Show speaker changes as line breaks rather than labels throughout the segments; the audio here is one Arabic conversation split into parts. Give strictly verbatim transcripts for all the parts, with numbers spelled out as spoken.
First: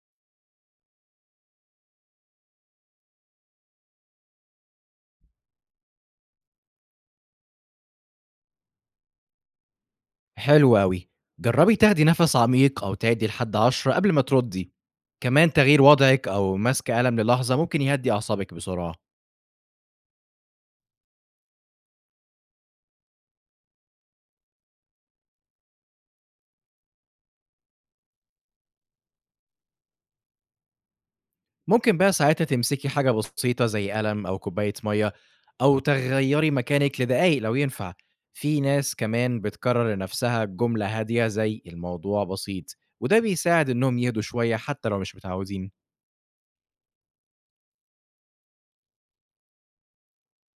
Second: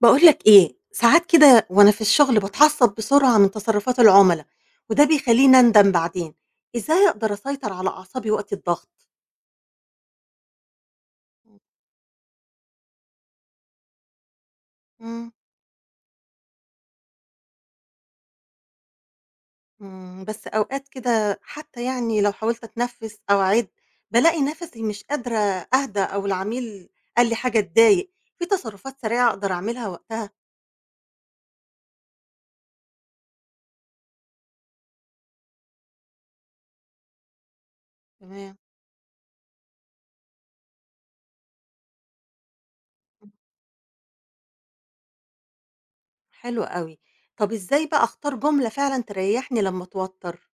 باقول لك إيه، ساعات كده وأنا في الشغل باتعصب بسرعة من تصرفات العملا، وده بيخلّيني أندم بعدين، إزاي أقدر أسيطر على أعصابي وقت الضغط؟
حلو أوي. جرّبي تاخدي نَفَس عميق أو تعدّي لحد عشرة قبل ما تردّي.
إمم،
كمان تغيير وضعِك أو مَسْك قلم للحظة ممكن يهدّي أعصابِك بسرعة.
إمم، بس أوقات كده حتى يعني لو حاولت أتنفس أو أعِد، بالاقي نَفَسي مش قادرة أهدى أو العميل قال لي حاجة تضايق، في تصرفات سريعة أقدر أعملها وقتها؟
ممكن بقى ساعتها تمسكي حاجة بسيطة زي قلم أو كوباية مَيّة أو تغيّري مكانِك لدقايق لو ينفع.
تمام.
في ناس كمان بتكرّر لنَفْسها جملة هادية زي الموضوع بسيط، وده
إمم،
بيساعد إنّهم يهدوا شوية حتّى لو مش متعوّدين.
حلو أوي، طب إزاي بقى أختار جملة فعلًا تريحني لمّا أتوتر؟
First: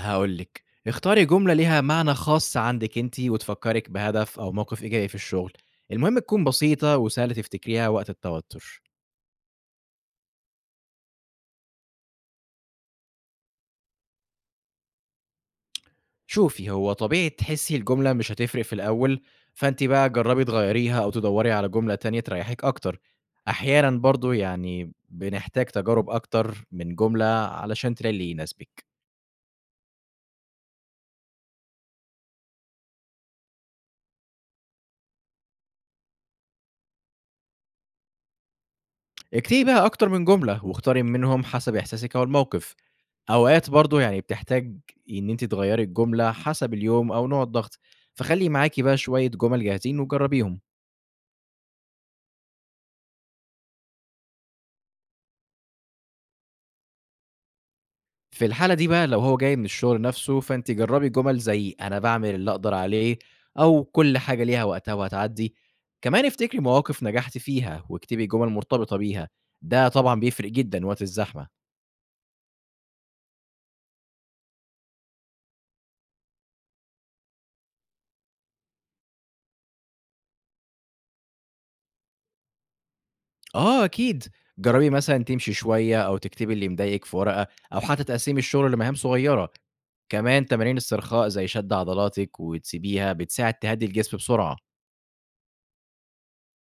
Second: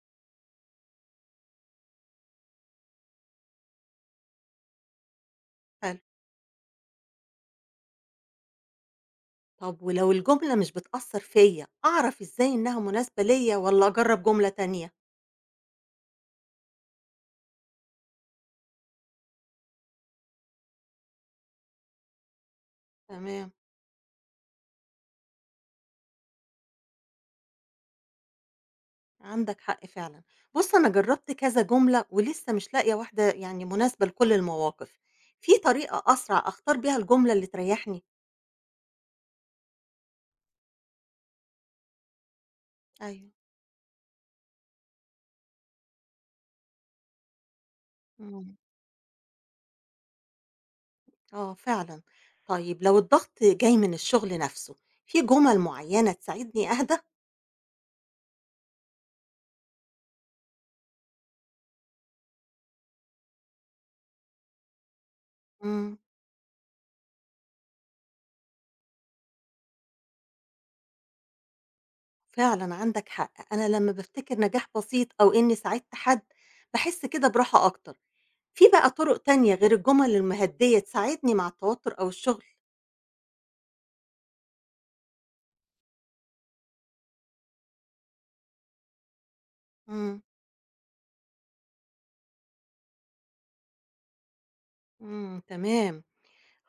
هاقول لِك، اختاري جملة ليها معنى خاص عندِك أنتِ وتفكّرِك بهدف أو موقف إيجابي في الشغل.
حلو.
المهم تكون بسيطة وسهلة تفتكريها وقت التوتر.
طب ولو الجملة مش بتأثّر فيّا، أعرف إزاي إنها مناسبة ليّا والّا أجرّب جملة تانية؟
شوفي، هو طبيعي تحسّي الجملة مش هتفرق في الأول، فأنتِ بقى جرّبي تغيّريها أو تدوّري على جملة تانية تريّحِك أكتر.
تمام.
أحيانًا برضه يعني بنحتاج تجارب أكتر من جملة علشان تلاقي اللي يناسبِك.
عندك حق فعلًا. بُص أنا جرّبت كذا جملة ولسه مش لاقية واحدة يعني مناسبة لكل المواقف. في طريقة أسرع أختار بيها الجملة اللي تريحني؟
اكتبي بقى أكتر من جملة واختاري منهم حسب إحساسِك أو الموقف.
أيوه.
أوقات برضه يعني بتحتاج إن أنتِ تغيّري الجملة حسب اليوم أو نوع الضغط، فخلّي
إمم،
معاكِ بقى شوية جُمل جاهزين وجرّبيهم.
آه فعلًا. طيب لو الضغط جاي من الشغل نفسه، في جُمل معيّنة تساعدني أهدى؟
في الحالة دي بقى لو هو جاي من الشغل نَفْسه، فأنتِ جرّبي جُمل زي أنا باعمل اللي أقدر عليه، أو كل حاجة ليها وقتها وهتعدّي.
إمم،
كمان افتكري مواقف نجحتِ فيها واكتبي جُمل مرتبطة بيها، ده طبعًا بيفرق جدًا وقت الزحمة.
فعلًا عندك حق. أنا لمّا بافتكر نجاح بسيط أو إنّي ساعدت حد، باحس كده براحة أكتر. في بقى طرق تانية غير الجمل المهدية تساعدني مع التوتر أو الشغل؟
آه أكيد، جرّبي مثلًا تمشي شوية أو تكتبي اللي مضايقِك في ورقة أو حتى تقسّمي الشغل لمهام صغيرة.
إمم،
كمان تمارين استرخاء زي شد عضلاتِك وتسيبيها بتساعد تهدّي الجسم بسرعة.
إمم، تمام.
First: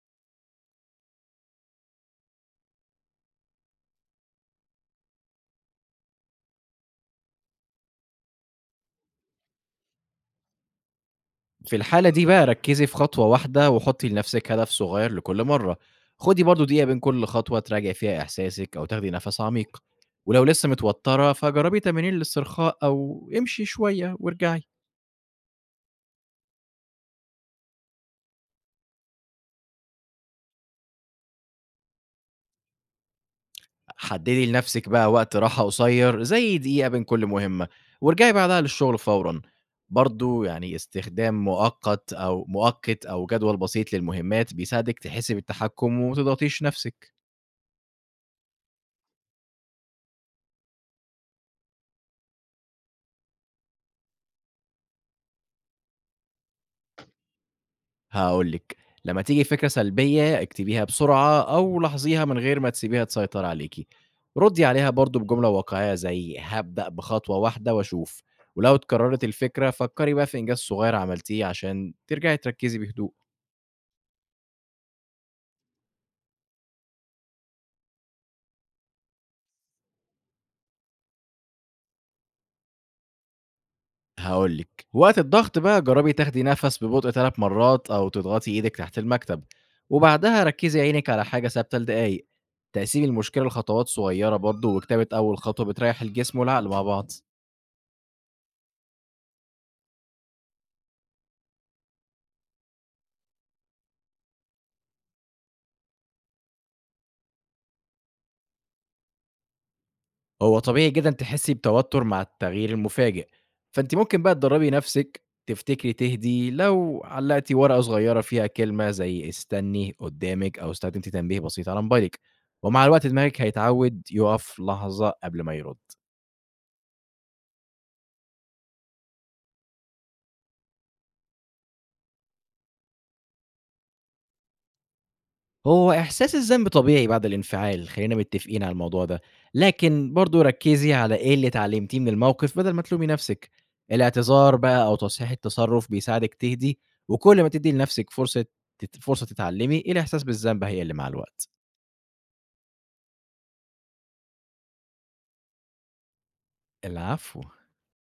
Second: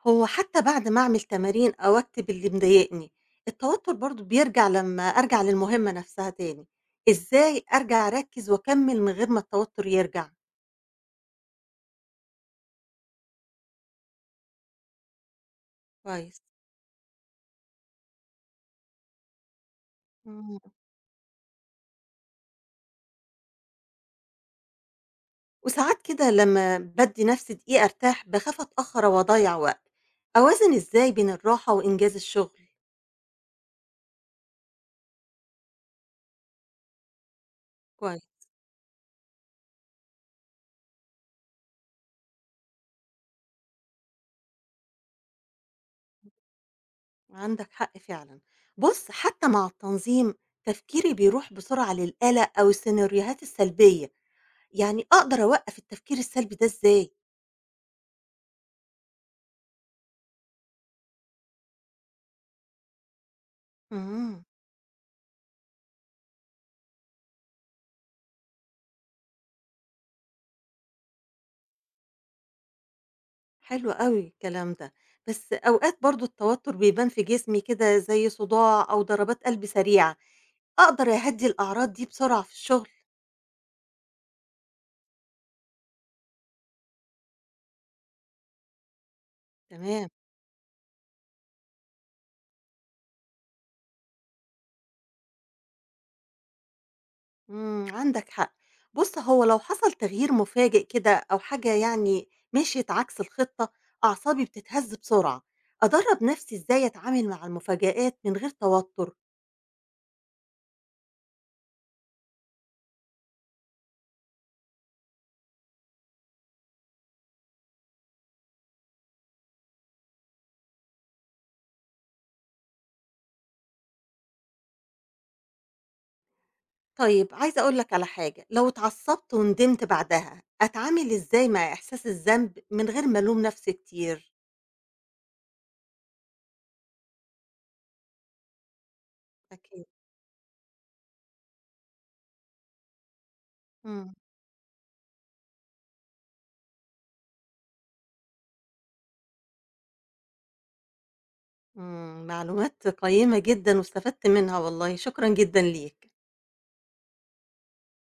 هو حتى بعد ما أعمل تمارين أو أكتب اللي مضايقني، التوتر برضه بيرجع لمّا أرجع للمهمة نفسها تاني. إزاي أرجع أركّز وأكمّل من غير ما التوتر يرجع؟
في الحالة دي بقى ركّزي في خطوة واحدة وحُطّي لنفسِك هدف صغير لكل مرّة.
كويس.
خُدي برضه دقيقة بين كل خطوة تراجعي فيها إحساسِك أو تاخدي نَفَس عميق، ولو
إمم.
لسه متوتّرة فجرّبي تمارين الاسترخاء أو امشي شوية وارجعي.
وساعات كده لمّا بادّي نفسي دقيقة أرتاح، باخاف أتأخّر أو أضيّع وقت. أوازن إزاي بين الراحة وإنجاز الشغل؟
حددي لنفسك بقى وقت راحة قصير زي دقيقة بين كل مهمة
كويس.
وارجعي بعدها للشغل فورا. برضو يعني استخدام مؤقت أو مؤقت أو جدول بسيط للمهمات بيساعدك تحسي بالتحكم ومتضغطيش نفسك.
عندك حق فعلا. بص حتى مع التنظيم تفكيري بيروح بسرعة للقلق أو السيناريوهات السلبية، يعني أقدر أوقف التفكير السلبي ده إزاي؟
هقولك، لما تيجي فكرة سلبية اكتبيها بسرعة أو لاحظيها من غير ما تسيبيها تسيطر عليكي.
امم
ردي عليها برضو بجملة واقعية زي هبدأ بخطوة واحدة وأشوف، ولو اتكررت الفكرة فكري بقى في إنجاز صغير عملتيه عشان ترجعي تركزي بهدوء.
حلو قوي الكلام ده، بس أوقات برضو التوتر بيبان في جسمي كده زي صداع أو ضربات قلب سريعة، أقدر أهدي الأعراض دي بسرعة في الشغل؟
هاقول لِك، وقت الضغط بقى جرّبي تاخدي نَفَس ببطء ثلاث مرّات أو تضغطي إيدِك تحت المكتب،
تمام.
وبعدها ركّزي عينِك على حاجة ثابتة لدقايق. تقسيم المشكلة لخطوات صغيّرة برضه وكتابة أول خطوة بتريّح الجسم والعقل مع بعض.
إمم، عندك حق. بُص، هو لو حصل تغيير مفاجئ كده أو حاجة يعني مشيت عكس الخطة، أعصابي بتتهز بسرعة. أدرّب نفسي إزاي أتعامل مع المفاجآت من غير توتر؟
هو طبيعي جدًا تحسّي بتوتُّر مع التغيير المفاجئ، فأنتِ ممكن بقى تدرّبي نَفْسِك تفتكري تهدي لو علّقتِ ورقة صغيّرة فيها كلمة زي استني قدّامِك أو استخدمتِ تنبيه بسيط على موبايلِك، ومع الوقت دماغِك هيتعوّد يُقف لحظة قبل ما يرُد.
طيب عايزة أقول لك على حاجة، لو اتعصبت وندمت بعدها، أتعامل إزاي مع إحساس الذنب من غير ما ألوم نفسي كتير؟
هو إحساس الذنب طبيعي بعد الانفعال، خلّينا متّفقين على الموضوع ده،
أكيد.
لكن برضه ركّزي على إيه اللي اتعلمتيه من الموقف بدل ما تلومي نَفْسِك.
إمم،
الاعتذار بقى أو تصحيح التصرُّف بيساعدِك تهدي، وكل ما تدّي لنَفْسِك فرصة تت فرصة تتعلمي، الإحساس بالذنب هيقِل مع الوقت.
إمم، معلومات قيّمة جدًا واستفدت منها والله، شكرًا جدًا ليك.
العفو.